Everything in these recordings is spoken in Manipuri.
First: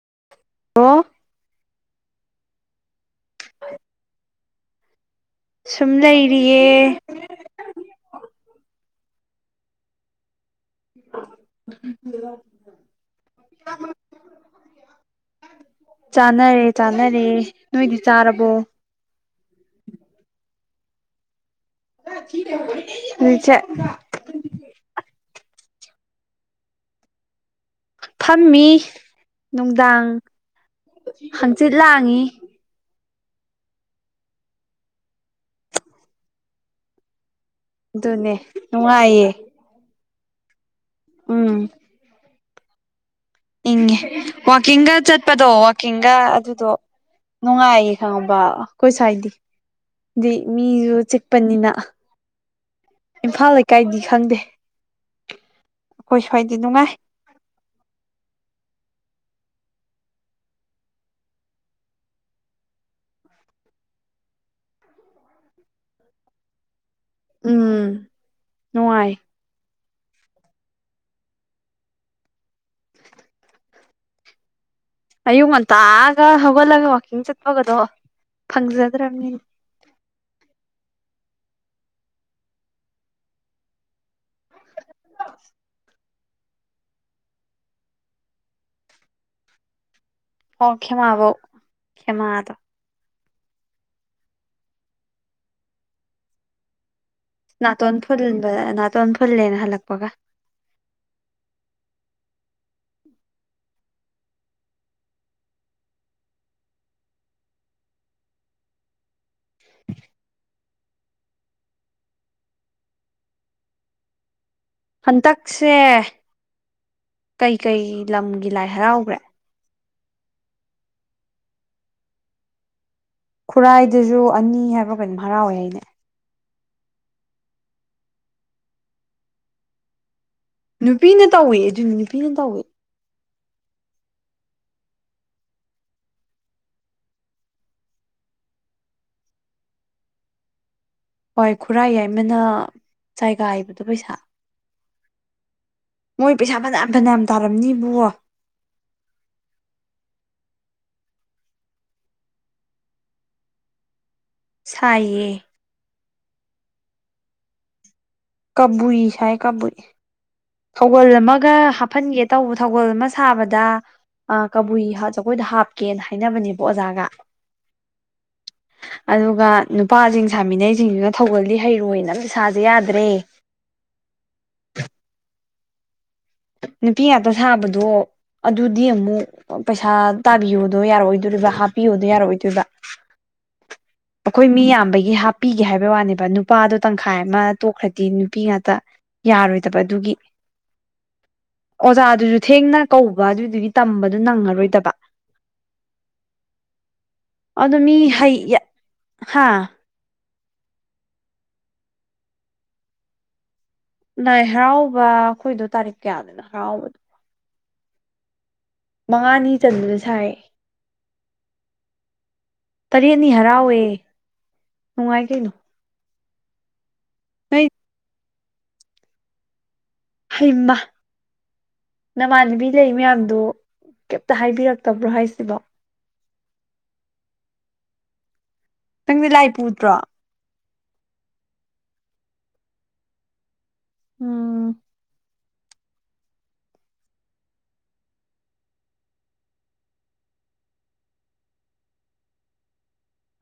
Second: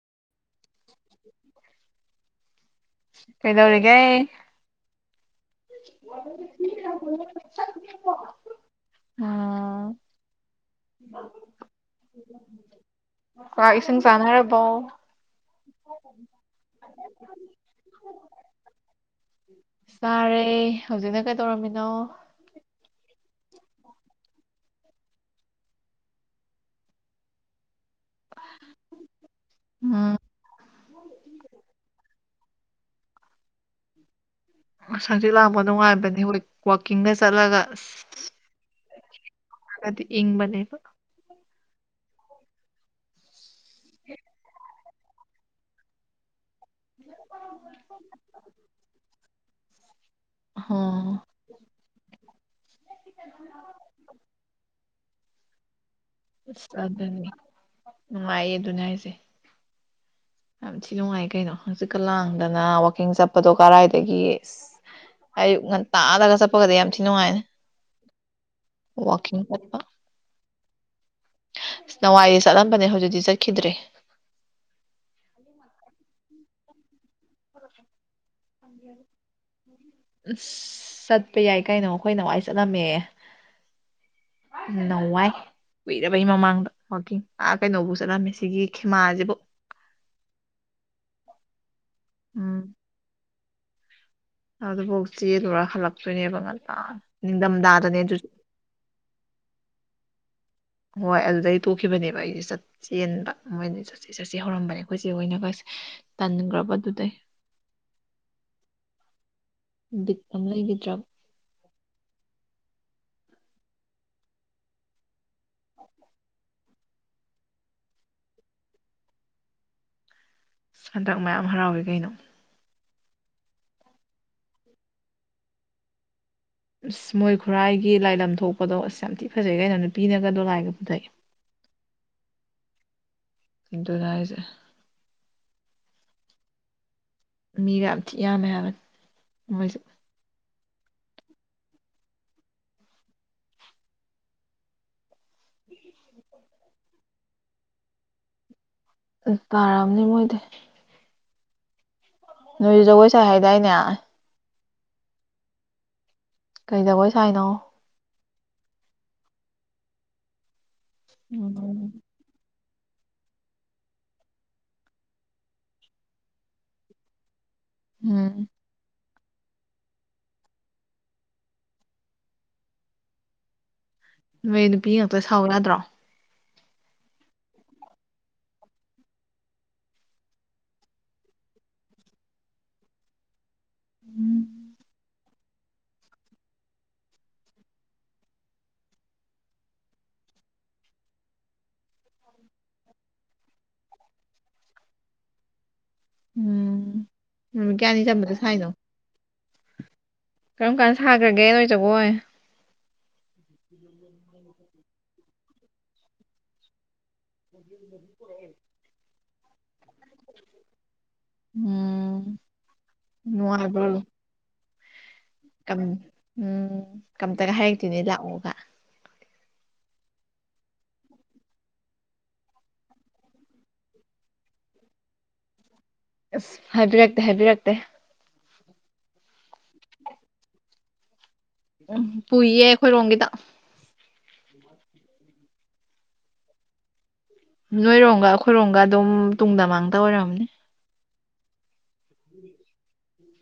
[inaudible] ꯀꯩꯗꯧꯔꯦꯒ ꯁꯨꯝ ꯂꯩꯔꯤꯌꯦ ꯑꯥ ꯀꯥꯛ ꯏꯁꯤꯡ ꯆꯥꯅꯔꯕꯣ ꯆꯥꯟꯅꯔꯦ ꯆꯥꯅꯔꯦ ꯅꯣꯏꯗꯤ ꯆꯥꯔꯕꯣ ꯁꯔꯦ ꯍꯧꯖꯤꯛꯗ ꯅꯤꯡ ꯆ ꯊꯝꯃꯤ ꯅꯨꯡꯗꯥꯡ ꯎꯝ ꯍꯪꯆꯤꯠ ꯂꯥꯡꯉꯤ ꯁꯛꯁꯤꯤ ꯂꯥꯡꯕ ꯅꯨꯡꯉꯥꯏꯕꯅꯤ ꯍꯣꯏ ꯋꯥꯋꯥꯛꯀꯤꯡꯗ ꯆꯠꯂꯒ ꯑꯁ ꯑꯗꯨꯅꯦ ꯅꯨꯡꯉꯥꯏꯌꯦ ꯏꯡ ꯃꯅꯦꯦꯕ ꯎꯝ ꯏꯪꯉꯦ ꯋꯥꯋꯥꯛꯀꯤꯡꯒ ꯆꯠꯄꯗꯣ ꯋꯥꯋꯥꯛꯀꯤꯡꯒ ꯑꯗꯨꯗꯣ ꯅꯨꯡꯉꯥꯏꯌꯦ ꯈꯪꯉꯕ ꯀꯣꯏ ꯁꯋꯥꯏꯗꯤ ꯑꯗꯨꯗꯤ ꯃꯤꯁꯨ ꯑꯣ ꯆꯦꯛꯄꯅꯤꯅ ꯑꯩꯈꯣꯏ ꯁ꯭ꯋꯥꯏꯗꯤ ꯑꯁ ꯅꯨꯡꯉꯥꯏ ꯑꯗꯨꯅꯤ ꯅꯨꯡꯉꯥꯏꯌꯦ ꯑꯗꯨꯅꯦ ꯍꯥꯏꯁꯦ ꯌꯥꯝ ꯊꯤ ꯅꯨꯡꯉꯥꯏ ꯀꯩꯅꯣ ꯍꯪꯖꯤꯛꯀ ꯂꯥꯡꯗꯅ ꯋꯥꯋꯥꯛꯀꯤꯡ ꯆꯠꯄꯗꯣ ꯀꯔꯥꯏꯗꯒꯤ ꯑꯌꯨꯛ ꯉꯟ ꯇꯥꯂꯒ ꯆꯠꯄꯒꯗꯤ ꯌꯥꯝ ꯊꯤ ꯅꯨꯡꯉꯥꯏꯅꯦ ꯎꯝ ꯅꯨꯡꯉꯥꯏ ꯋꯥꯀꯤꯡ ꯆꯠꯄ ꯑꯁ ꯅꯋꯥꯏꯗꯤ ꯆꯠꯂꯝꯕꯅꯦ ꯍꯧꯖꯤꯛꯇꯤ ꯆꯠꯈꯤꯗ꯭ꯔꯦ ꯑꯏꯣ ꯃ ꯇꯑꯒ ꯍꯒꯂꯒ ꯋꯥꯀꯤꯡ ꯆꯠꯄꯒꯗꯣ ꯐꯪꯖꯗ꯭ꯔꯕꯅꯤꯅ ꯁꯠ ꯆꯠꯄ ꯌꯥꯏ ꯀꯩꯅꯣ ꯑꯩꯈꯣꯏ ꯅꯋꯥꯏ ꯆꯠꯂꯝꯃꯦ ꯅꯧꯋꯥꯏꯨꯏ ꯄꯖꯕꯩ ꯃꯃꯥꯡꯗ ꯋꯥꯋꯥꯛꯀꯤꯡ ꯑꯥ ꯀꯩꯅꯣꯕꯨ ꯆꯠꯂꯝꯃꯤ ꯁꯤꯒꯤ ꯈꯦꯃꯥꯁꯤꯕꯨ ꯑꯣ ꯈꯦ ꯃꯥꯕꯣ ꯈꯦ ꯃꯥꯗꯣ ꯑꯗꯨꯐꯧ ꯆꯦ ꯂꯣꯏꯔ ꯍꯜꯂꯛꯇꯣꯏꯅꯦꯕ ꯉꯟꯂ ꯅꯥꯇꯣꯟ ꯐꯨꯟꯕ ꯅꯥꯇꯣꯟ ꯐꯨꯜꯂꯦꯅ ꯍꯜꯂꯛꯄꯒ ꯍꯣꯏ ꯑꯗꯨꯜꯗꯩ ꯇꯣꯛꯈꯤꯕꯅꯦꯕ ꯑꯩꯁꯦ ꯆꯠ ꯆꯦꯟꯕ ꯃꯣꯏꯗꯤ ꯆꯠꯦ ꯆꯠꯆꯦ ꯍꯧꯔꯝꯕꯅꯦ ꯑꯩꯈꯣꯏꯆꯦ ꯑꯣꯏꯅꯒꯁꯦ ꯇꯟꯈ꯭ꯔꯕꯗꯨꯗꯩ ꯕꯤ ꯂꯩꯒꯗ꯭ꯔ ꯍꯟꯇꯛꯁꯦ ꯀꯩꯀꯩ ꯂꯝꯒꯤ ꯂꯥꯏ ꯍꯔꯥꯎꯈ꯭ꯔꯦ ꯁꯟꯗꯛ ꯃꯌꯥꯝ ꯍꯔꯥꯎꯋ ꯀꯩꯅꯣ ꯈꯨꯔꯥꯏꯗꯨꯁꯨ ꯑꯅꯤ ꯍꯥꯏꯕ꯭ꯔꯥ ꯀꯩꯅꯝ ꯍꯔꯥꯎꯋꯦ ꯑꯩꯅꯦ ꯑꯁ ꯃꯣꯏ ꯈꯨꯔꯥꯏꯒꯤ ꯂꯥꯏꯂꯝ ꯊꯣꯛꯄꯗꯣ ꯑꯁ ꯌꯥꯝ ꯊꯤ ꯐꯖꯩ ꯀꯥꯏꯩꯅꯣ ꯅꯨꯄꯤꯅ ꯅꯨꯄꯤꯅ ꯇꯧꯋꯦ ꯑꯗꯨ ꯅꯨꯄꯤꯅ ꯇꯧꯋꯦ ꯀꯤꯟꯇ ꯆꯥꯏꯁꯦ ꯃꯤꯗ ꯌꯥꯝ ꯊꯤ ꯌꯥꯝꯃꯦ ꯍꯥꯏꯕꯅꯤ ꯃꯣꯏꯁꯨ ꯍꯣꯏ ꯈꯨꯔꯥꯏ ꯌꯥꯏꯃꯅ ꯆꯥꯏꯒ ꯍꯥꯏꯕꯗꯣ ꯄꯩꯁꯥ ꯃꯣꯏ ꯄꯩꯁꯥ ꯐꯅꯌꯥꯝ ꯐꯅꯌꯥꯝ ꯇꯥꯔꯝꯅꯤꯕꯣ ꯇꯥꯔꯑꯝꯅꯤ ꯃꯣꯏꯗꯤ ꯅꯣꯏꯖꯒꯣꯏ ꯆ ꯍꯥꯏꯥꯏꯗꯥꯏꯅꯦ ꯁꯌꯦ ꯀꯩꯗꯕꯣꯏ ꯆꯥꯏꯅ ꯀꯕꯨꯏ ꯁꯥꯏ ꯀꯕꯨꯏ ꯊꯧꯒꯜ ꯑꯃꯒ ꯎꯝ ꯍꯥꯞꯐꯟꯒꯦ ꯇꯧꯕꯗ ꯁꯒꯣꯜ ꯑꯃ ꯁꯥꯕꯗ ꯑ ꯀꯕꯨꯏ ꯖꯒꯣꯏꯗ ꯍꯥꯞꯀꯦꯅ ꯍꯥꯏꯅꯕꯅꯦꯕ ꯑꯣꯖꯥꯒ ꯎꯝ ꯑꯗꯨꯒ ꯅꯨꯄꯥꯁꯤꯡ ꯁꯥꯃꯤꯟꯅꯩꯁꯤꯡꯁꯤꯅ ꯊꯧꯒꯜꯜꯂꯤ ꯍꯩꯔꯣꯏꯅ ꯄꯩꯁꯥꯁꯦ ꯌꯥꯗ꯭ꯔꯦ ꯅꯣꯏ ꯅꯨꯄꯤ ꯉꯥꯛꯇ ꯁꯥꯎ ꯌꯥꯗ꯭ꯔꯣ ꯅꯨꯄꯤ ꯉꯥꯛꯇ ꯁꯥꯕꯗꯣ ꯑꯗꯨꯗꯤ ꯑꯃꯨꯛ ꯄꯩꯁꯥ ꯇꯥꯕꯤꯌꯣꯗꯣ ꯌꯥꯔꯑꯣꯏꯗꯣꯏꯔꯤꯕ ꯍꯥꯞꯄꯤꯌꯣꯗꯣ ꯌꯥꯔꯛꯑꯣꯏꯗꯣꯏꯕ [unintelligible] ꯎꯝ ꯑꯩꯈꯣꯏ ꯃꯤ ꯌꯥꯝꯕꯒꯤ ꯍꯥꯞ ꯅꯨꯄꯤꯒꯤ ꯍꯥꯏꯕ ꯋꯥꯅꯦꯕ ꯅꯨꯄꯥꯗꯣ ꯇꯪꯈꯥꯏ ꯑꯃ ꯇꯣꯛꯈ꯭ꯔꯗꯤ ꯅꯨꯄꯤ ꯉꯥꯛꯇ ꯌꯥꯔꯣꯏꯗꯕ ꯑꯗꯨꯒꯤ [unintelligible] ꯑꯣꯖꯥꯗꯨꯁꯨ ꯊꯦꯡꯅ ꯀꯧꯕ ꯑꯗꯨꯗꯨꯒꯤ ꯇꯝꯕꯗꯨꯣ ꯅꯪꯉꯔꯣꯏꯗꯕ ꯎꯝ ꯅꯨꯃꯤꯠ ꯑꯗꯨꯗꯣ ꯃꯤ ꯀꯌꯥꯅꯤ ꯍ ꯆꯟꯕꯗ ꯁꯥꯏꯅꯣ ꯍꯥ ꯀꯔꯝ ꯀꯥꯟ ꯁꯥꯈ꯭ꯔꯒꯦ ꯅꯣꯏꯖꯒꯣꯏ ꯅꯥꯏ ꯍꯔꯥꯎꯕ ꯑꯩꯈꯣꯏꯗꯣ ꯇꯥꯔꯤꯛ ꯀꯌꯥꯗꯅꯣ ꯍꯔꯥꯎꯕꯗꯣ ꯨ [unintelligible] ꯃꯉꯥꯅꯤ ꯆꯟꯗꯨꯅ ꯁꯥꯏ ꯎꯝ ꯇꯔꯦꯠꯅꯤ ꯍꯔꯥꯎꯋꯦ ꯅꯨꯡꯉꯥꯏꯕ꯭ꯔꯣ ꯅꯨꯡꯉꯥꯏ ꯀꯩꯅꯣ ꯀꯝ ꯎꯝ ꯀꯝꯇꯒ ꯅꯣꯏ ꯍꯥꯏꯔꯛꯇꯤꯅꯦ ꯂꯥꯛꯑꯣ ꯍꯩꯃ ꯅꯃꯥꯟꯅꯕꯤ ꯂꯩ ꯃꯌꯥꯝꯗꯨ ꯀꯩꯇ ꯍꯥꯏꯕꯤꯔꯛꯇꯕ꯭ꯔꯣ ꯍꯥꯏꯁꯤꯕꯣ ꯑꯁ ꯍꯥꯏꯕꯤꯔꯛꯇꯦ ꯍꯥꯏꯕꯤꯔꯛꯇꯦ ꯅꯪꯗꯤ ꯂꯥꯏ ꯄꯨꯗ꯭ꯔꯣ ꯎꯝ ꯄꯨꯏꯌꯦ ꯑꯩꯈꯣꯏꯔꯣꯝꯒꯤꯗ ꯎꯝ ꯅꯣꯏꯔꯣꯝꯒ ꯑꯩꯈꯣꯏꯔꯣꯝꯒ ꯑꯗꯨꯝ ꯇꯨꯡꯗ ꯃꯥꯡꯗ ꯑꯣꯏꯔꯝꯅꯦ ꯎꯝ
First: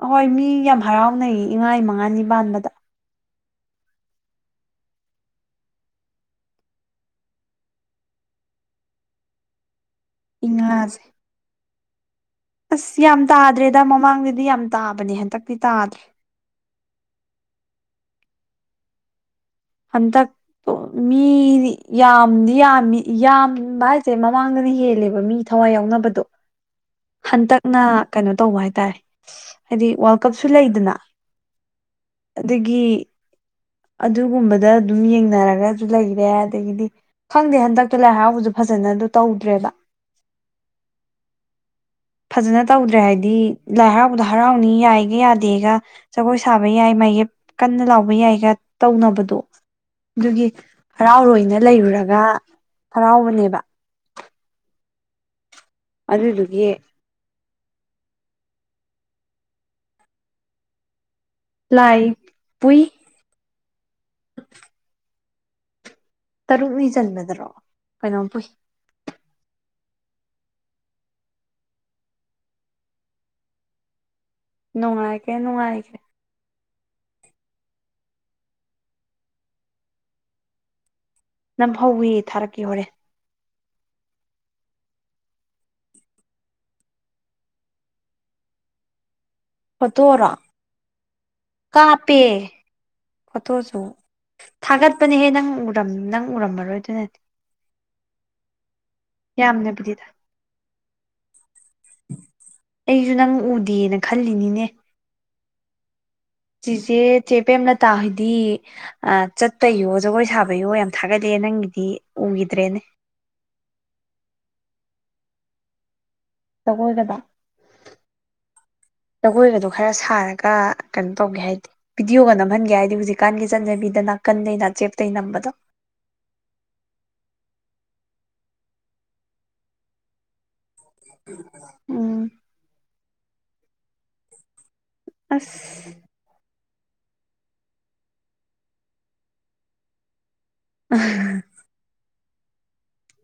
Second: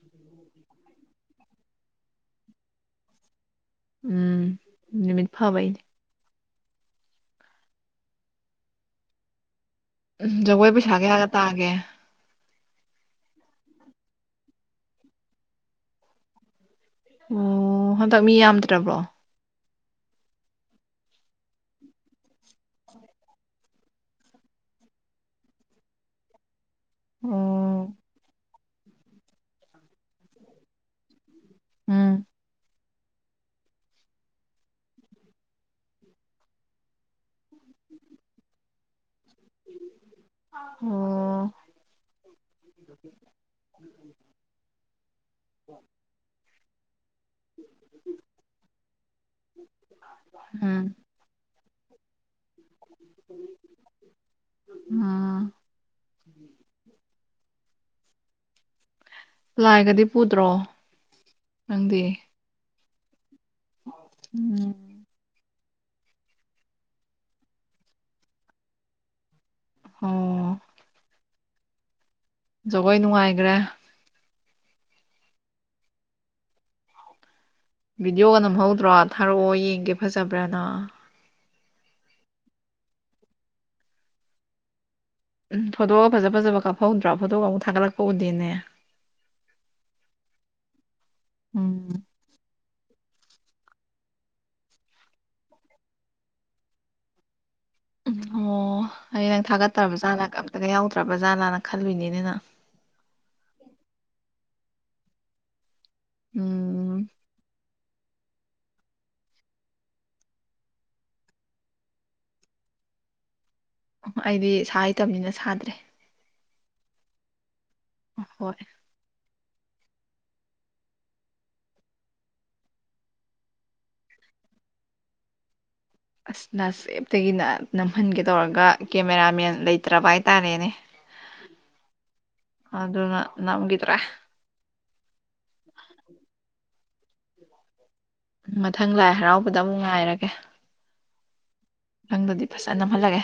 ꯑꯍꯣꯏ ꯃꯤ ꯌꯥꯝ ꯍꯔꯥꯎꯅꯩꯌꯦ ꯏꯉꯥ ꯃꯉꯥꯅꯤ ꯄꯥꯟꯕꯗ ꯎꯝ ꯅꯨꯃꯤꯠ ꯐꯕꯅꯦ ꯎꯝ ꯖꯒꯣꯏ ꯄꯩꯁꯥ ꯏꯉꯥꯁꯦ ꯀꯌꯥꯒ ꯇꯥꯒꯦ ꯑꯁ ꯌꯥꯝ ꯇꯥꯗ꯭ꯔꯦꯗ ꯃꯃꯥꯡꯗꯗꯤ ꯌꯥꯝ ꯇꯥꯕꯅꯦ ꯍꯟꯇꯛꯇꯤ ꯇꯥꯗ꯭ꯔꯦ ꯑꯣ ꯍꯟꯗꯛ ꯃꯤ ꯌꯥꯝꯗ꯭ꯔꯕ꯭ꯔꯣ ꯍꯟꯇꯛ ꯃꯤꯅꯤ ꯌꯥꯝꯗꯤ ꯌꯥꯝꯃꯤ ꯌꯥꯝꯕ ꯍꯥꯏꯁꯦ ꯃꯃꯥꯡꯗꯅ ꯍꯦꯜꯂꯦꯕ ꯃꯤ ꯊꯋꯥꯏ ꯌꯥꯎꯅꯕꯗꯣ ꯑꯣ ꯍꯟꯇꯛꯅ ꯀꯩꯅꯣ ꯇꯧꯕ ꯍꯥꯏꯇꯥꯔꯦ ꯍꯥꯏꯗꯤ ꯋꯥꯔꯜ ꯀꯞꯁꯨ ꯂꯩꯗꯅ ꯎꯝ ꯑꯗꯒꯤ ꯑꯗꯨꯒꯨꯝꯕꯗ ꯗꯗ ꯑꯗꯨꯝ ꯌꯦꯡꯅꯔꯒꯁꯨ ꯂꯩꯔꯦ ꯑꯗꯒꯤꯗꯤ ꯈꯪꯗꯦ ꯍꯟꯗꯛꯇ ꯂꯥꯏ ꯍꯔꯥꯎꯕꯁꯨ ꯐꯖꯅ ꯇꯧꯗ꯭ꯔꯦꯕ ꯑ ꯐꯖꯅ ꯇꯧꯗ꯭ꯔꯦ ꯍꯥꯏꯕꯗꯤ ꯂꯥꯏ ꯍꯔꯥꯎꯕꯗꯣ ꯍꯔꯥꯎꯅꯤ ꯌꯥꯏꯒ ꯌꯥꯗꯦꯒ ꯖꯒꯣꯏ ꯁꯥꯕ ꯌꯥꯏ ꯃꯥꯒꯤ ꯀꯟꯅ ꯂꯥꯎꯕ ꯌꯥꯏꯒ ꯇꯧꯅꯕꯗꯣ ꯑꯗꯨꯒꯤ ꯎꯝ ꯍꯔꯥꯎꯔꯣꯏꯅ ꯂꯩꯔꯨꯔꯒ ꯍꯔꯥꯎꯕꯅꯦꯕ ꯑꯥ ꯑꯔꯔꯒꯦ ꯂꯥꯏꯒꯗꯤ ꯄꯨꯗ꯭ꯔꯣ ꯂꯥꯏ ꯅꯪꯗꯤ ꯄꯏ ꯎꯝ ꯇꯔꯨꯛꯅꯤ ꯆꯟꯕꯗꯔꯣ ꯀꯩꯅꯣꯝ ꯄꯨꯏ ꯑꯣ ꯖꯒꯣꯏ ꯅꯨꯡꯉꯥꯏꯈ꯭ꯔꯦ ꯅꯨꯡꯉꯥꯏꯒꯦ ꯅꯨꯡꯉꯥꯏꯒꯦ ꯚꯤꯗꯤꯑꯣꯒ ꯅꯝꯍꯧꯗ꯭ꯔꯣ ꯊꯥꯔꯛꯑꯣ ꯌꯦꯡꯒꯦ ꯐꯖꯕ꯭ꯔꯅ ꯅꯝ ꯍꯧꯧꯋꯤ ꯊꯥꯔꯛꯀꯦ ꯍꯣꯔꯦ ꯎꯝ ꯐꯣꯇꯣꯒ ꯐꯖ ꯐꯖꯕ ꯀꯥꯞꯐꯧꯗ꯭ꯔꯥ ꯐꯣꯇꯣꯒ ꯑꯃꯨꯛ ꯊꯥꯒꯠꯂꯛꯄ ꯎꯗꯦꯅꯦ ꯐꯠꯇꯣꯔꯣ ꯎꯝ ꯀꯥꯞꯄꯦ ꯐꯣꯇꯣꯁꯨ ꯊꯥꯒꯠꯄꯅꯦꯍꯦ ꯅꯪ ꯅꯪ ꯎꯔꯝꯃꯔꯣꯏ ꯑꯗꯨꯅꯗꯤ ꯎꯝ ꯑꯣ ꯍꯌꯦ ꯅꯪ ꯌꯥꯝꯅꯕꯨꯗꯤ ꯊꯥꯒꯠꯇ꯭ꯔꯕꯖꯥꯠꯅ ꯑꯝꯇꯒ ꯌꯥꯎꯗ꯭ꯔꯕꯖꯥꯠꯅꯅꯪ ꯈꯂꯕꯤꯅꯤꯅꯅ ꯑꯩꯁꯨ ꯅꯪ ꯎꯗꯦꯅ ꯈꯜꯂꯤꯅꯤꯅꯦ ꯆꯁꯦ ꯎꯝ ꯆꯦꯄꯦ ꯇꯥꯥ ꯍꯣꯏꯗꯤ ꯆꯠꯇꯌꯣ ꯖꯒꯣꯏ ꯁꯥꯕꯌꯣ ꯌꯥꯝ ꯊꯥꯒꯠꯂꯑꯦ ꯅꯪꯒꯤꯗꯤ ꯎꯈꯤꯗ꯭ꯔꯦꯅꯦ ꯑꯩꯗꯤ ꯁꯥ ꯍꯩꯇꯕꯅꯤꯅ ꯁꯥꯗ꯭ꯔꯦ ꯇꯒꯣꯏꯗꯕ ꯍꯣꯏ ꯖꯒꯣꯏꯒꯗꯣ ꯈꯔ ꯁꯥꯔꯒ ꯀꯩꯅꯣ ꯇꯧꯒꯦ ꯍꯥꯏꯗꯤ ꯚꯤꯗꯤꯑꯣꯒ ꯅꯝꯍꯟꯒꯦ ꯍꯥꯏꯗꯤ ꯍꯧꯖꯤꯛꯀꯥꯟꯒꯤ ꯆꯠꯅꯕꯤꯗꯅ ꯅꯥ ꯀꯟꯗꯩꯅꯆꯦꯞꯇꯩ ꯅꯝꯕꯗꯣ ꯑꯁ ꯅꯁꯦꯞꯇꯒꯤꯅ ꯅꯝꯍꯟꯒꯦ ꯇꯧꯔꯒ ꯀꯦꯃꯦꯔꯥꯃꯦꯟ ꯂꯩꯇ꯭ꯔꯕ ꯍꯥꯏꯇꯥꯥꯔꯦꯅꯦ ꯎꯝ ꯑꯅ ꯅꯪꯒꯗ꯭ꯔꯥ ꯑꯁ ꯃꯊꯪ ꯂꯥꯏ ꯍꯔꯥꯎꯕꯗ ꯑꯃꯨꯛ ꯉꯥꯏꯔꯒꯦ ꯎ ꯅꯪꯗꯨꯗꯤ ꯐꯖ ꯅꯝꯍꯜꯂꯒꯦ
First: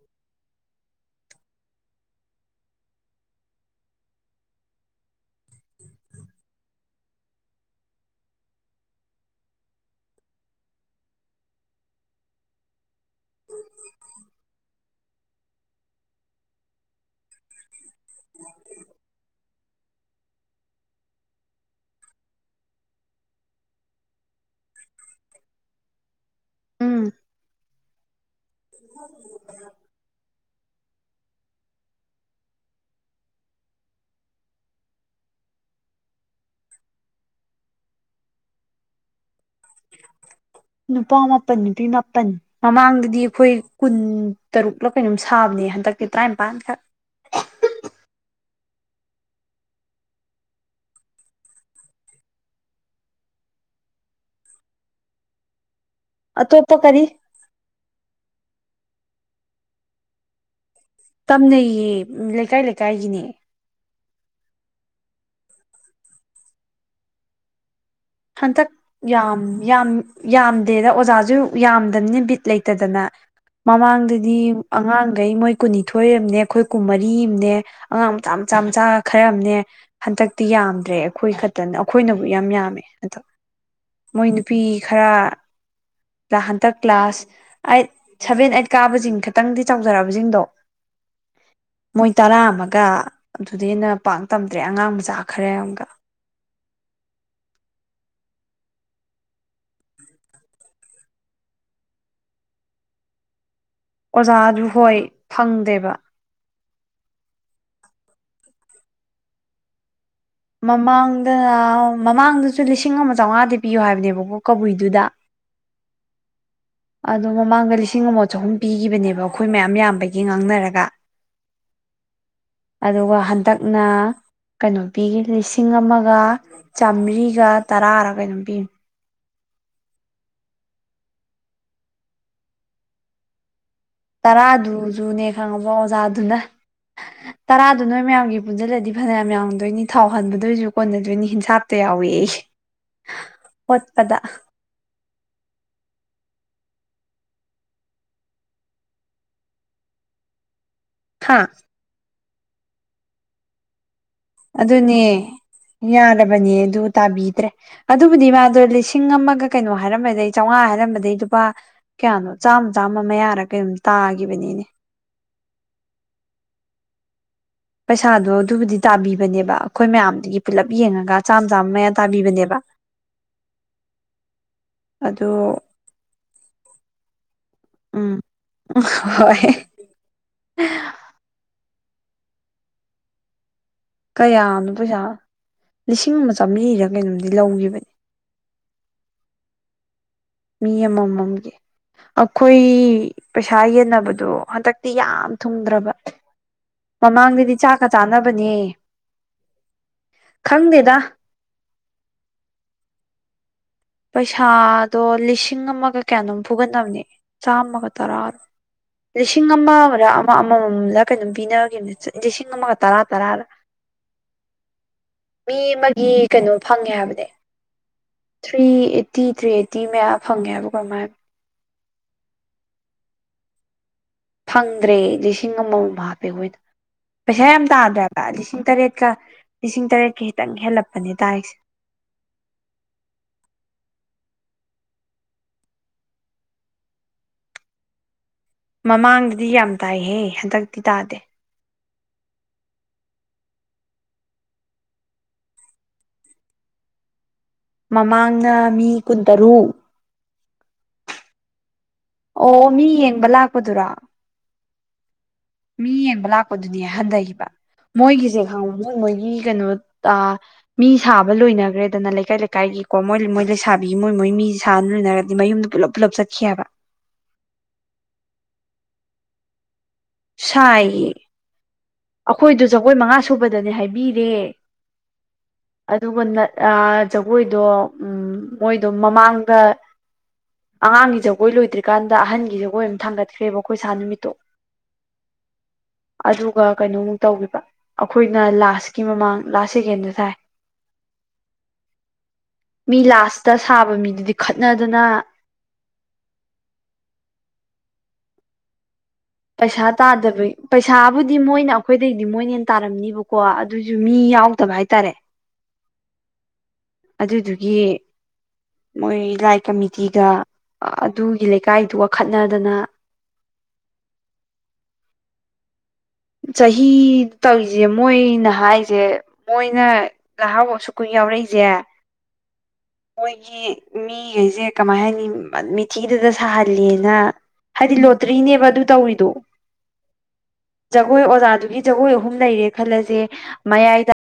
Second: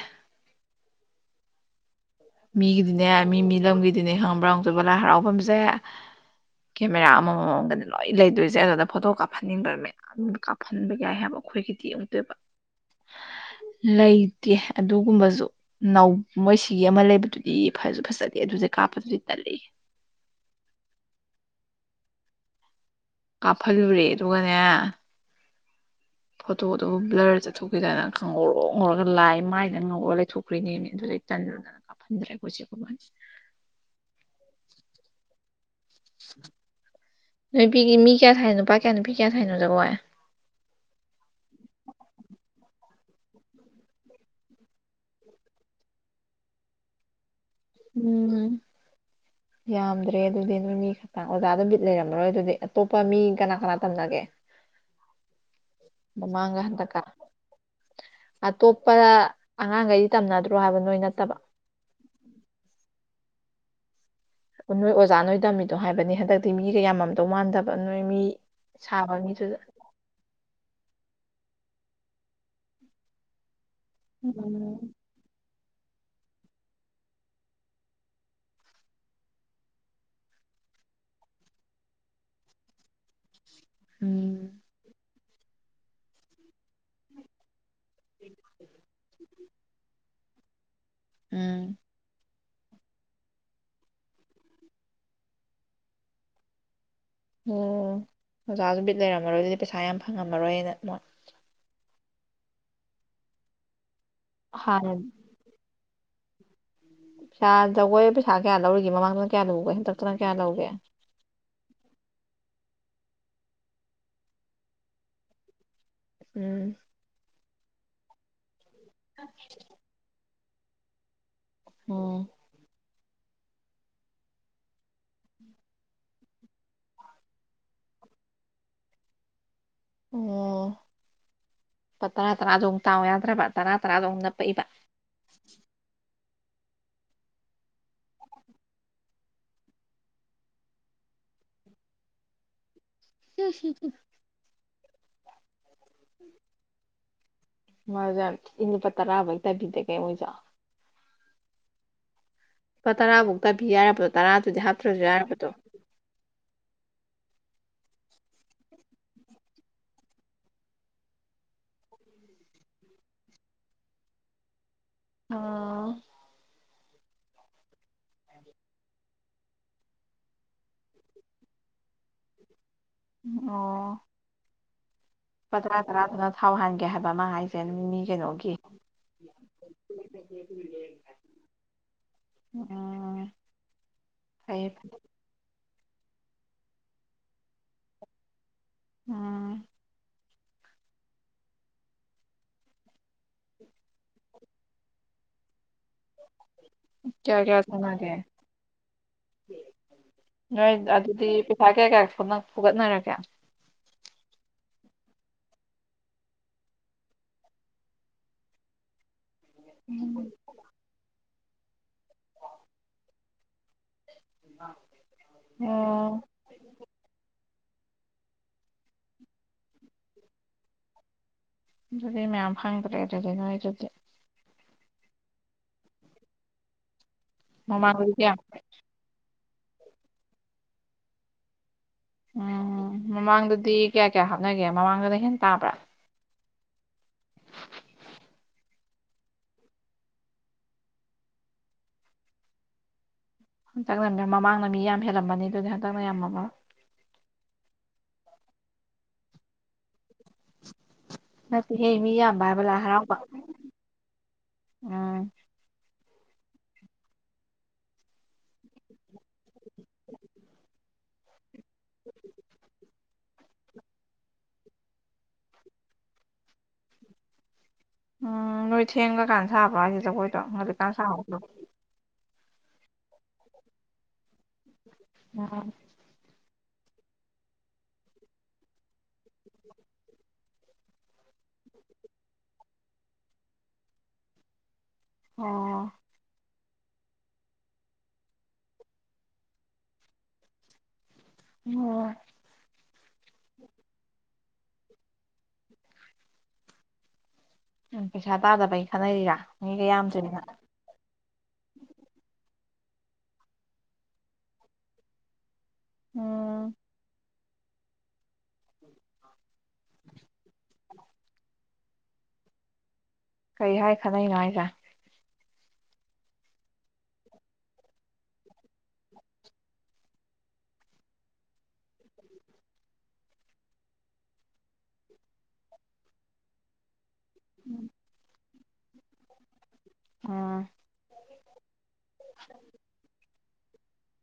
ꯃꯤꯒꯤꯗꯤꯅꯦ ꯃꯤ ꯃꯤ ꯂꯝꯒꯤꯗꯤꯅꯦ ꯈꯪꯕ꯭ꯔꯥ ꯍꯧꯪ ꯆꯕ ꯂꯥꯏ ꯍꯔꯥꯎꯐꯝꯁꯦ ꯀꯦꯃꯦꯔꯥ ꯑꯃꯃꯝꯗꯗꯤ ꯂꯣꯏ ꯂꯩꯗꯣꯏꯁꯦ ꯑꯗꯨꯗ ꯐꯣꯇꯣ ꯀꯥꯞꯍꯟꯅꯤꯡꯕ ꯃꯌꯥꯝ ꯀꯥꯞꯍꯟꯕ ꯌꯥꯏ ꯍꯥꯏꯕꯀꯣ ꯑꯩꯈꯣꯏꯒꯤꯗꯤ ꯌꯦꯡꯛꯇꯣꯏꯕ ꯂꯩꯇꯦ ꯑꯗꯨꯒꯨꯝꯕꯁꯨ ꯅꯧ ꯃꯣꯏꯁꯤ ꯑꯃ ꯂꯩꯕꯗꯨꯗꯤ ꯐꯁꯨ ꯐꯖꯗꯦ ꯑꯗꯨꯁꯦ ꯀꯥꯞꯄꯗꯨꯗꯤ ꯇꯜꯂꯤ [inaudible] ꯀꯥꯞꯍꯜꯂꯨꯔꯦ ꯑꯗꯨꯒꯅꯦ ꯐꯣꯇꯣꯗꯨꯕꯨ ꯎꯝ ꯕ꯭ꯂꯔ ꯆꯠꯊꯣꯛꯈꯤꯦꯗꯅ ꯈꯪꯍꯧꯔ ꯉꯧꯔꯒ ꯂꯥꯏ ꯃꯥꯏꯗꯅ ꯉꯧꯔꯒ ꯂꯩꯊꯣꯛ ꯄꯨꯈꯨꯔꯤꯅꯦꯅꯦ ꯑꯗꯨꯗꯩ ꯇꯟꯗꯗꯅ ꯀꯥꯞꯍꯟꯗ꯭ꯔꯦ ꯑꯩꯈꯣꯏꯁꯦ ꯀꯃ ꯅ ꯄꯤ ꯃꯤ ꯀꯌꯥ ꯊꯥꯏꯅ ꯄ ꯀꯌꯥ ꯅꯨ ꯄꯤ ꯅꯨꯄꯥ ꯃꯥꯄꯟ ꯅꯨꯄꯤ ꯃꯥꯄꯟ ꯃꯃꯥꯡꯗ ꯍꯥꯏꯗꯤ ꯑꯩꯈꯣꯏ ꯀꯨꯟ ꯇꯔꯨꯛꯂ ꯀꯩꯅꯣꯝ ꯁꯥꯕꯅꯦ ꯍꯟꯗꯛꯇꯤ ꯇꯔꯥꯅꯤꯄꯥꯟꯈꯛ [inaudible] ꯌꯥꯝꯗ꯭ꯔꯦ ꯑꯗꯨꯗꯤ ꯅꯣꯏ ꯃꯤ ꯈꯛꯇꯪ ꯑꯣꯖꯥꯗꯨꯠ ꯂꯩꯔꯝꯃꯔꯣꯏ ꯑꯗꯨꯗꯤ ꯑꯇꯣꯞꯄ ꯃꯤ ꯀꯅꯥ ꯀꯅꯥ ꯇꯝꯅꯒꯦ ꯑꯇꯣꯞꯄ ꯃꯥꯥꯡꯉꯍꯟꯗꯀꯥ ꯀꯔꯤ ꯑꯇꯣꯞꯄ ꯑꯉꯥꯡꯈꯩꯗꯤ ꯇꯝꯅꯗ꯭ꯔꯣ ꯍꯥꯏꯕꯅꯤ ꯇꯝꯅꯩꯌꯦ ꯂꯩꯀꯥꯏ ꯂꯩꯀꯥꯏꯒꯤꯅꯦ ꯅꯣꯏ ꯑꯣꯖꯥ ꯅꯣꯏ ꯇꯝꯃꯤꯗꯣ ꯍꯥꯏꯕꯅꯤ ꯍꯟꯗꯛꯇꯤ ꯃꯤꯒ ꯌꯥꯝꯃꯝꯗꯧ ꯃꯥꯟꯗꯕ ꯅꯣꯏ ꯃꯤ ꯍꯟꯇꯛ ꯁꯥꯕ ꯌꯥꯝ ꯃꯤꯗꯨꯗ ꯌꯥꯝ ꯌꯥꯝꯗꯦꯗ ꯑꯣꯖꯥꯁꯨ ꯌꯥꯝ ꯑꯗꯨꯕꯤꯠ ꯂꯩꯇꯗꯅ ꯃꯃꯥꯡꯗꯗꯤ ꯎꯝ ꯑꯉꯥꯡꯈꯩ ꯃꯣꯏ ꯀꯨꯟꯅꯤꯊꯣꯏ ꯑꯃꯅꯦ ꯑꯩꯈꯣꯏ ꯀꯨꯟ ꯃꯔꯤꯅꯦ ꯑꯉꯥꯡ ꯃꯆꯥ ꯃꯆꯥ ꯃꯆꯥ ꯈꯔ ꯑꯃꯅꯦ ꯍꯟꯇꯤ ꯌꯥꯝꯗ꯭ꯔꯦ ꯑꯩꯈꯣꯏ ꯈꯛꯇꯅ ꯑꯩꯈꯣꯏꯅꯕꯨ ꯌꯥꯝ ꯌꯥꯝꯃꯦ ꯑ ꯃꯣꯏ ꯅꯨꯄꯤ ꯎꯝ ꯈꯔꯍꯟꯇꯛ ꯀ꯭ꯂꯥꯁ ꯑꯩꯠ ꯁꯚꯦꯟ ꯑꯩꯠ ꯀꯥꯕꯁꯤꯡ ꯈꯤꯇꯪꯗꯤ ꯆꯥꯎꯖꯔꯑꯕꯁꯤꯡꯗꯣ ꯎꯝ ꯃꯣꯏ ꯇꯔꯥ ꯑꯕ ꯒ ꯑꯗꯨꯗꯦꯟꯅ ꯄꯥꯛ ꯇꯝꯗ꯭ꯔꯦ ꯑꯉꯥꯡ ꯃꯆꯥ ꯈꯔꯦ ꯑꯃꯒ ꯑꯣ ꯑꯣꯖꯥꯁꯨ ꯕꯤꯠ ꯂꯩꯔꯝꯃꯔꯣꯏ ꯑꯗꯨꯗꯤ ꯄꯩꯁꯥ ꯌꯥꯝ ꯐꯪꯉꯝꯃꯔꯣꯏꯅ ꯃꯣꯏ ꯑꯣꯖꯥꯗꯨ ꯍꯥꯟꯅ ꯍꯣꯏ ꯐꯪꯗꯦꯕ ꯄꯩꯁꯥ ꯖꯒꯣꯏ ꯄꯩꯁꯥ ꯀꯌꯥ ꯂꯧꯔꯤꯒꯦꯃꯥꯡꯗꯅ ꯀꯌꯥ ꯂꯨꯕꯦ ꯃꯃꯥꯡꯗ ꯃꯃꯥꯡꯗꯁꯨ ꯂꯤꯁꯤꯡ ꯑꯃ ꯆꯥꯝꯃꯉꯥꯗꯤ ꯄꯤꯌꯣ ꯍꯥꯏꯕꯅꯦꯕꯀꯣ ꯀꯕꯨꯏꯗꯨꯗ ꯎꯝ ꯑꯗꯣ ꯃꯃꯥꯡꯗ ꯂꯤꯁꯤꯡ ꯑꯃ ꯆꯍꯨꯝ ꯄꯤꯈꯤꯕꯅꯦꯕ ꯑꯩꯈꯣꯏ ꯃꯌꯥꯝ ꯌꯥꯝꯕꯒꯤ ꯉꯥꯡꯅꯔꯒ ꯑꯣ ꯑꯗꯨꯒ ꯍꯟꯗꯛꯅ ꯀꯩꯅꯣ ꯄꯤꯈꯤ ꯂꯤꯁꯤꯡ ꯑꯃꯒ ꯆꯥꯝꯃꯔꯤꯒ ꯇꯔꯥꯔꯥ ꯀꯩꯅꯣ ꯄꯤ ꯑꯣꯝ ꯄꯠꯇ꯭ꯔ ꯇ꯭ꯔ ꯑꯗꯨ ꯇ ꯌꯥꯗ꯭ꯔꯕ ꯇꯔꯥ ꯇꯔꯥꯗꯣ ꯑꯃꯨꯛ ꯅꯞꯄꯛꯏꯕ ꯇꯔꯥꯗꯨꯖꯨꯅꯦ ꯈꯪꯉꯕ꯭ꯔꯣ ꯑꯣꯖꯥꯗꯨꯅ [unintelligible] ꯇꯔꯥꯗꯣ ꯅꯣꯏ ꯃꯌꯥꯝꯒꯤ ꯄꯨꯟꯁꯤꯜꯂꯗꯤ ꯐꯅꯌꯥꯝ ꯌꯥꯝꯡꯗꯣꯏꯅꯤ ꯊꯥꯎ ꯍꯟꯕꯗꯣꯏꯔꯁꯨ ꯀꯣꯟꯅꯗꯣꯏꯅꯤ ꯍꯤꯟꯁꯥꯞꯇ ꯌꯥꯎꯏꯦ ꯍꯠꯄꯗ ꯃꯖꯥ ꯏꯖ ꯄ ꯇꯔꯥꯑꯕ ꯏ ꯇꯕꯤꯗꯦ ꯀꯩ ꯍꯧ ꯆꯥꯎ ꯍꯥꯥ ꯂꯨꯄꯥ ꯇꯔꯥꯐꯧ ꯇ ꯄꯤ ꯌꯥꯔꯕꯣ ꯑꯗꯨꯅꯦ ꯌꯥꯔꯕꯅꯦ ꯑꯗꯨ ꯇꯥꯕꯤꯗ꯭ꯔꯦ ꯑꯗꯨꯕꯨꯗꯤ ꯃꯥꯗꯣ ꯂꯤꯁꯤꯡ ꯑꯃꯒ ꯀꯩꯅꯣ ꯍꯥꯏꯔꯝꯕꯗꯒꯤ ꯆꯥꯃꯉꯥ ꯍꯥꯏꯔꯝꯕꯗꯒꯤ ꯂꯨꯄꯥ ꯀꯌꯥꯅꯣ ꯥꯆꯥꯝꯃ ꯃꯌꯥꯔ ꯀꯩꯨꯝꯝ ꯇꯥꯒꯤꯈꯤꯕꯅꯤꯅꯦ ꯑꯣꯥ ꯄꯩꯁꯥꯗꯣ ꯑꯗꯨꯕꯨꯗꯤ ꯇꯥꯕꯤꯕ ꯅꯦꯕ ꯑꯩꯈꯣꯏ ꯃꯌꯥꯝꯗꯨꯒꯤ ꯄꯨꯂꯞ ꯌꯦꯡꯉꯒ ꯆꯥꯝ ꯆꯥꯝꯃ ꯃꯌꯥ ꯇꯥꯕꯤꯕꯅꯦꯕ ꯑꯣ ꯑꯗꯨ ꯂꯨꯄꯥ ꯇꯔꯥ ꯇꯔꯥꯗꯨꯅ ꯊꯥꯎ ꯍꯟꯒꯦ ꯍꯥꯏꯕ ꯑꯃ ꯍꯥꯏꯁꯦ ꯃꯤ ꯎꯝ ꯀꯩꯅꯣꯒꯤ ꯍꯣꯏ ꯎꯝ ꯀꯌꯥꯅꯣ ꯐꯩꯌꯦ ꯄꯩꯁꯥ ꯂꯤꯁꯤꯡ ꯑꯃ ꯆꯥꯝꯃꯔꯤꯗ ꯀꯩꯅꯣꯝꯗꯤ ꯂꯧꯈꯤꯕꯅꯤ ꯑꯝ ꯃꯤ ꯑꯃꯃꯝꯒꯤ ꯑꯩꯈꯣꯏ ꯄꯩꯁꯥ ꯌꯦꯟꯅꯕꯗꯣ ꯍꯟꯗꯛꯇꯤ ꯌꯥꯝ ꯊꯨꯡꯗ꯭ꯔꯕ ꯀꯌꯥ ꯃꯃꯥꯡꯗꯗꯤ ꯀꯌꯥ ꯆꯥꯛꯀ ꯁꯥꯟꯅꯒꯦ ꯆꯥꯅꯕꯅꯦ ꯅꯣꯏ ꯈꯪꯗꯦꯗ ꯑꯗꯨꯗꯤ ꯄꯩꯁꯥ ꯀꯌꯥ ꯀꯌꯥ ꯐꯒꯠꯅꯔꯒꯦ ꯄꯩꯁꯥꯗꯣ ꯂꯤꯁꯤꯡ ꯑꯃꯒ ꯀꯌꯥꯅꯣꯝ ꯐꯨꯒꯠꯅꯕꯅꯦ ꯆꯥꯝꯃꯒ ꯇꯔꯥ ꯀ ꯂꯤꯁꯤꯡ ꯑꯃꯔ ꯑꯃ ꯑꯃꯃꯝꯗ ꯀꯩꯅꯣꯝ ꯄꯤꯅꯈꯤꯕꯅꯦ ꯂꯤꯁꯤꯡ ꯑꯃꯒ ꯇꯔꯥ ꯇꯔꯥꯗ ꯃꯤ ꯑꯃꯒꯤ ꯑꯣ ꯀꯩꯅꯣ ꯐꯪꯉꯦ ꯍꯥꯏꯕꯅꯦ ꯊ꯭ꯔꯤ ꯑꯦꯠꯇꯤ ꯊ꯭ꯔꯤ ꯑꯦꯠꯇꯤ ꯃꯌꯥꯝ ꯐꯪꯉꯦꯕ ꯀꯔꯃꯥꯏꯅ ꯑꯗꯨꯗꯤ ꯃꯌꯥꯝ ꯐꯪꯗ꯭ꯔꯦ ꯑꯗꯨꯗꯤ ꯅꯣꯏ ꯑꯗꯨꯗꯤ ꯐꯪꯗ꯭ꯔꯦ ꯂꯤꯁꯤꯡ ꯑꯃꯃꯝ ꯍꯥꯞꯄꯦ ꯑꯩꯈꯣꯏꯗ ꯄꯩꯁꯥ ꯌꯥꯝ ꯃꯃꯥꯡꯗꯗꯤ ꯇꯥꯗ꯭ꯔꯦꯕ ꯀꯌꯥ ꯂꯤꯁꯤꯡ ꯇꯔꯦꯠꯀ ꯂꯤꯁꯤꯡ ꯇꯔꯦꯠꯀ ꯈꯤꯇꯪ ꯍꯦꯜꯂꯛꯄꯅꯦ ꯇꯥꯔꯤꯁꯦ ꯎꯝ ꯃꯃꯥꯡꯗꯗꯤ ꯀꯌꯥ ꯀꯌꯥ ꯍꯥꯞꯅꯒꯦ ꯃꯃꯥꯡꯗꯅ ꯍꯦꯟ ꯇꯥꯕ꯭ꯔꯥ ꯃꯃꯥꯡꯗꯗꯤ ꯌꯥꯝ ꯇꯥꯏꯍꯦ ꯍꯟꯗꯛꯇꯤ ꯇꯥꯗꯦ ꯍꯟꯇꯛꯅ ꯃꯃꯥꯡꯗ ꯃꯤ ꯌꯥꯝ ꯍꯦꯜꯂꯝꯕꯅꯤ ꯑꯗꯨꯗꯤ ꯍꯟꯇꯛꯅ ꯌꯥꯝꯃꯕ ꯃꯃꯥꯡꯅ ꯃꯤ ꯀꯨꯟꯇꯔꯨꯛ ꯑ ꯑꯣ ꯃꯤ ꯌꯦꯡꯕ ꯂꯥꯛꯄꯗꯨꯔ ꯎꯝ ꯃꯤ ꯌꯦꯡꯕ ꯂꯥꯛꯄꯗꯨꯅꯦ ꯍꯟꯊꯈꯤꯕ ꯃꯣꯏꯒꯤꯁꯦ ꯈꯉ ꯃꯣꯏ ꯃꯣꯏꯒꯤ ꯀꯩꯅꯣ ꯑ ꯃꯤ ꯁꯥꯕ ꯂꯣꯏꯅꯈ꯭ꯔꯦꯗꯅ ꯂꯩꯀꯥꯏ ꯂꯩꯀꯥꯏꯒꯤꯀꯣ ꯃꯣꯏ ꯃꯣꯏ ꯂꯩꯁꯕꯤ ꯃꯣꯏ ꯃꯣꯏ ꯃꯤ ꯁꯥꯅ ꯂꯣꯏꯅꯔꯗꯤ ꯃꯌꯨꯝꯗ ꯄꯨꯂꯞ ꯂ ꯆꯠꯈꯤꯕ ꯎꯝ ꯅꯣꯏ ꯊꯦꯡꯒꯀꯥꯟ ꯁꯥꯕ꯭ꯔꯥ ꯍꯥꯏꯁꯤ ꯖꯈꯣꯏꯗꯣ ꯍꯧꯖꯤꯛꯀꯥꯟ ꯁꯥ ꯑꯩꯈꯣꯏꯗꯨ ꯖꯒꯣꯏ ꯃꯉꯥ ꯁꯨꯕꯗꯅꯦ ꯍꯥꯏꯕꯤꯔꯦ ꯎꯝ ꯑꯗꯨꯒ ꯖꯒꯣꯏꯗꯣ ꯎꯝ ꯃꯣꯏꯗꯣ ꯃꯃꯥꯡꯗ ꯑꯉꯥꯡꯒꯤ ꯖꯒꯣꯏ ꯂꯣꯏꯗ꯭ꯔꯤꯀꯥꯟꯗ ꯑꯍꯟꯒꯤ ꯖꯒꯣꯏ ꯑꯃꯝ ꯊꯥꯡꯒꯠꯈ꯭ꯔꯦꯕ ꯑꯩꯈꯣꯏ ꯁꯥ ꯅꯨꯃꯤꯠꯇꯣ ꯑꯣ ꯑꯗꯨꯒ ꯀꯩꯅꯣꯃꯨꯛ ꯇꯧꯕ ꯑꯩꯈꯣꯏꯅ ꯂꯥꯁꯀꯤ ꯃꯃꯥꯡ ꯂꯥꯁ ꯁꯦꯀꯦꯟꯗ ꯊꯥꯏ ꯎꯝ ꯃꯤ ꯂꯥꯁꯇ ꯁꯥꯕ ꯃꯤꯗꯨꯗꯤ ꯈꯠꯅꯗꯨꯅ ꯑꯦꯁꯥ ꯇꯥꯗꯕꯥꯏ ꯄꯩꯁꯥ ꯇꯥꯗꯕꯩ ꯄꯩꯁꯥꯕꯨꯗꯤ ꯃꯣꯏꯅ ꯑꯩꯈꯣꯏꯗꯩꯗꯤ ꯃꯣꯏꯅ ꯇꯥꯔꯝꯅꯤꯕꯀꯣ ꯑꯗꯨꯏꯁꯨ ꯃꯤ ꯌꯥꯎꯗꯕ ꯍꯥꯏꯇꯥꯔꯦ ꯑꯝ ꯑꯗꯨꯗꯨꯒꯤ ꯃꯣꯏ ꯂꯥꯏ ꯀꯃꯤꯇꯤꯒ ꯑꯗꯨꯒꯤ ꯂꯩꯀꯥꯏꯗꯨ ꯋꯥꯈꯠꯅꯗꯅ ꯀꯔꯤ ꯍꯥꯏ ꯈꯅꯩꯅꯣ ꯍꯥꯏꯁꯦ ꯆꯍꯤ ꯇꯧꯔꯤꯁꯦ ꯃꯣꯏꯅ ꯍꯥꯏꯁꯦ ꯃꯣꯏꯅ ꯅꯍꯥꯎꯕꯁꯨ ꯀꯨꯏ ꯌꯥꯎꯔꯛꯏꯁꯦ ꯎꯝ ꯃꯣꯏꯒꯤ ꯃꯤꯈꯩꯁꯦ ꯀꯃꯥꯏ ꯍꯥꯏꯅꯤ ꯃꯊꯤꯗꯨꯗ ꯁꯥꯍꯜꯂꯤꯦꯅ ꯍꯥꯏꯗꯤ ꯂꯣꯇ꯭ꯔꯤꯅꯦꯕ ꯑꯗꯨ ꯇꯧꯔꯤꯗꯣ ꯑꯥ ꯖꯒꯣꯏ ꯑꯣꯖꯥꯗꯨꯒꯤ ꯖꯒꯣꯏ ꯑꯍꯨꯝ ꯂꯩꯔꯦ ꯈꯜꯂꯁꯦ ꯃꯌꯥꯏꯗ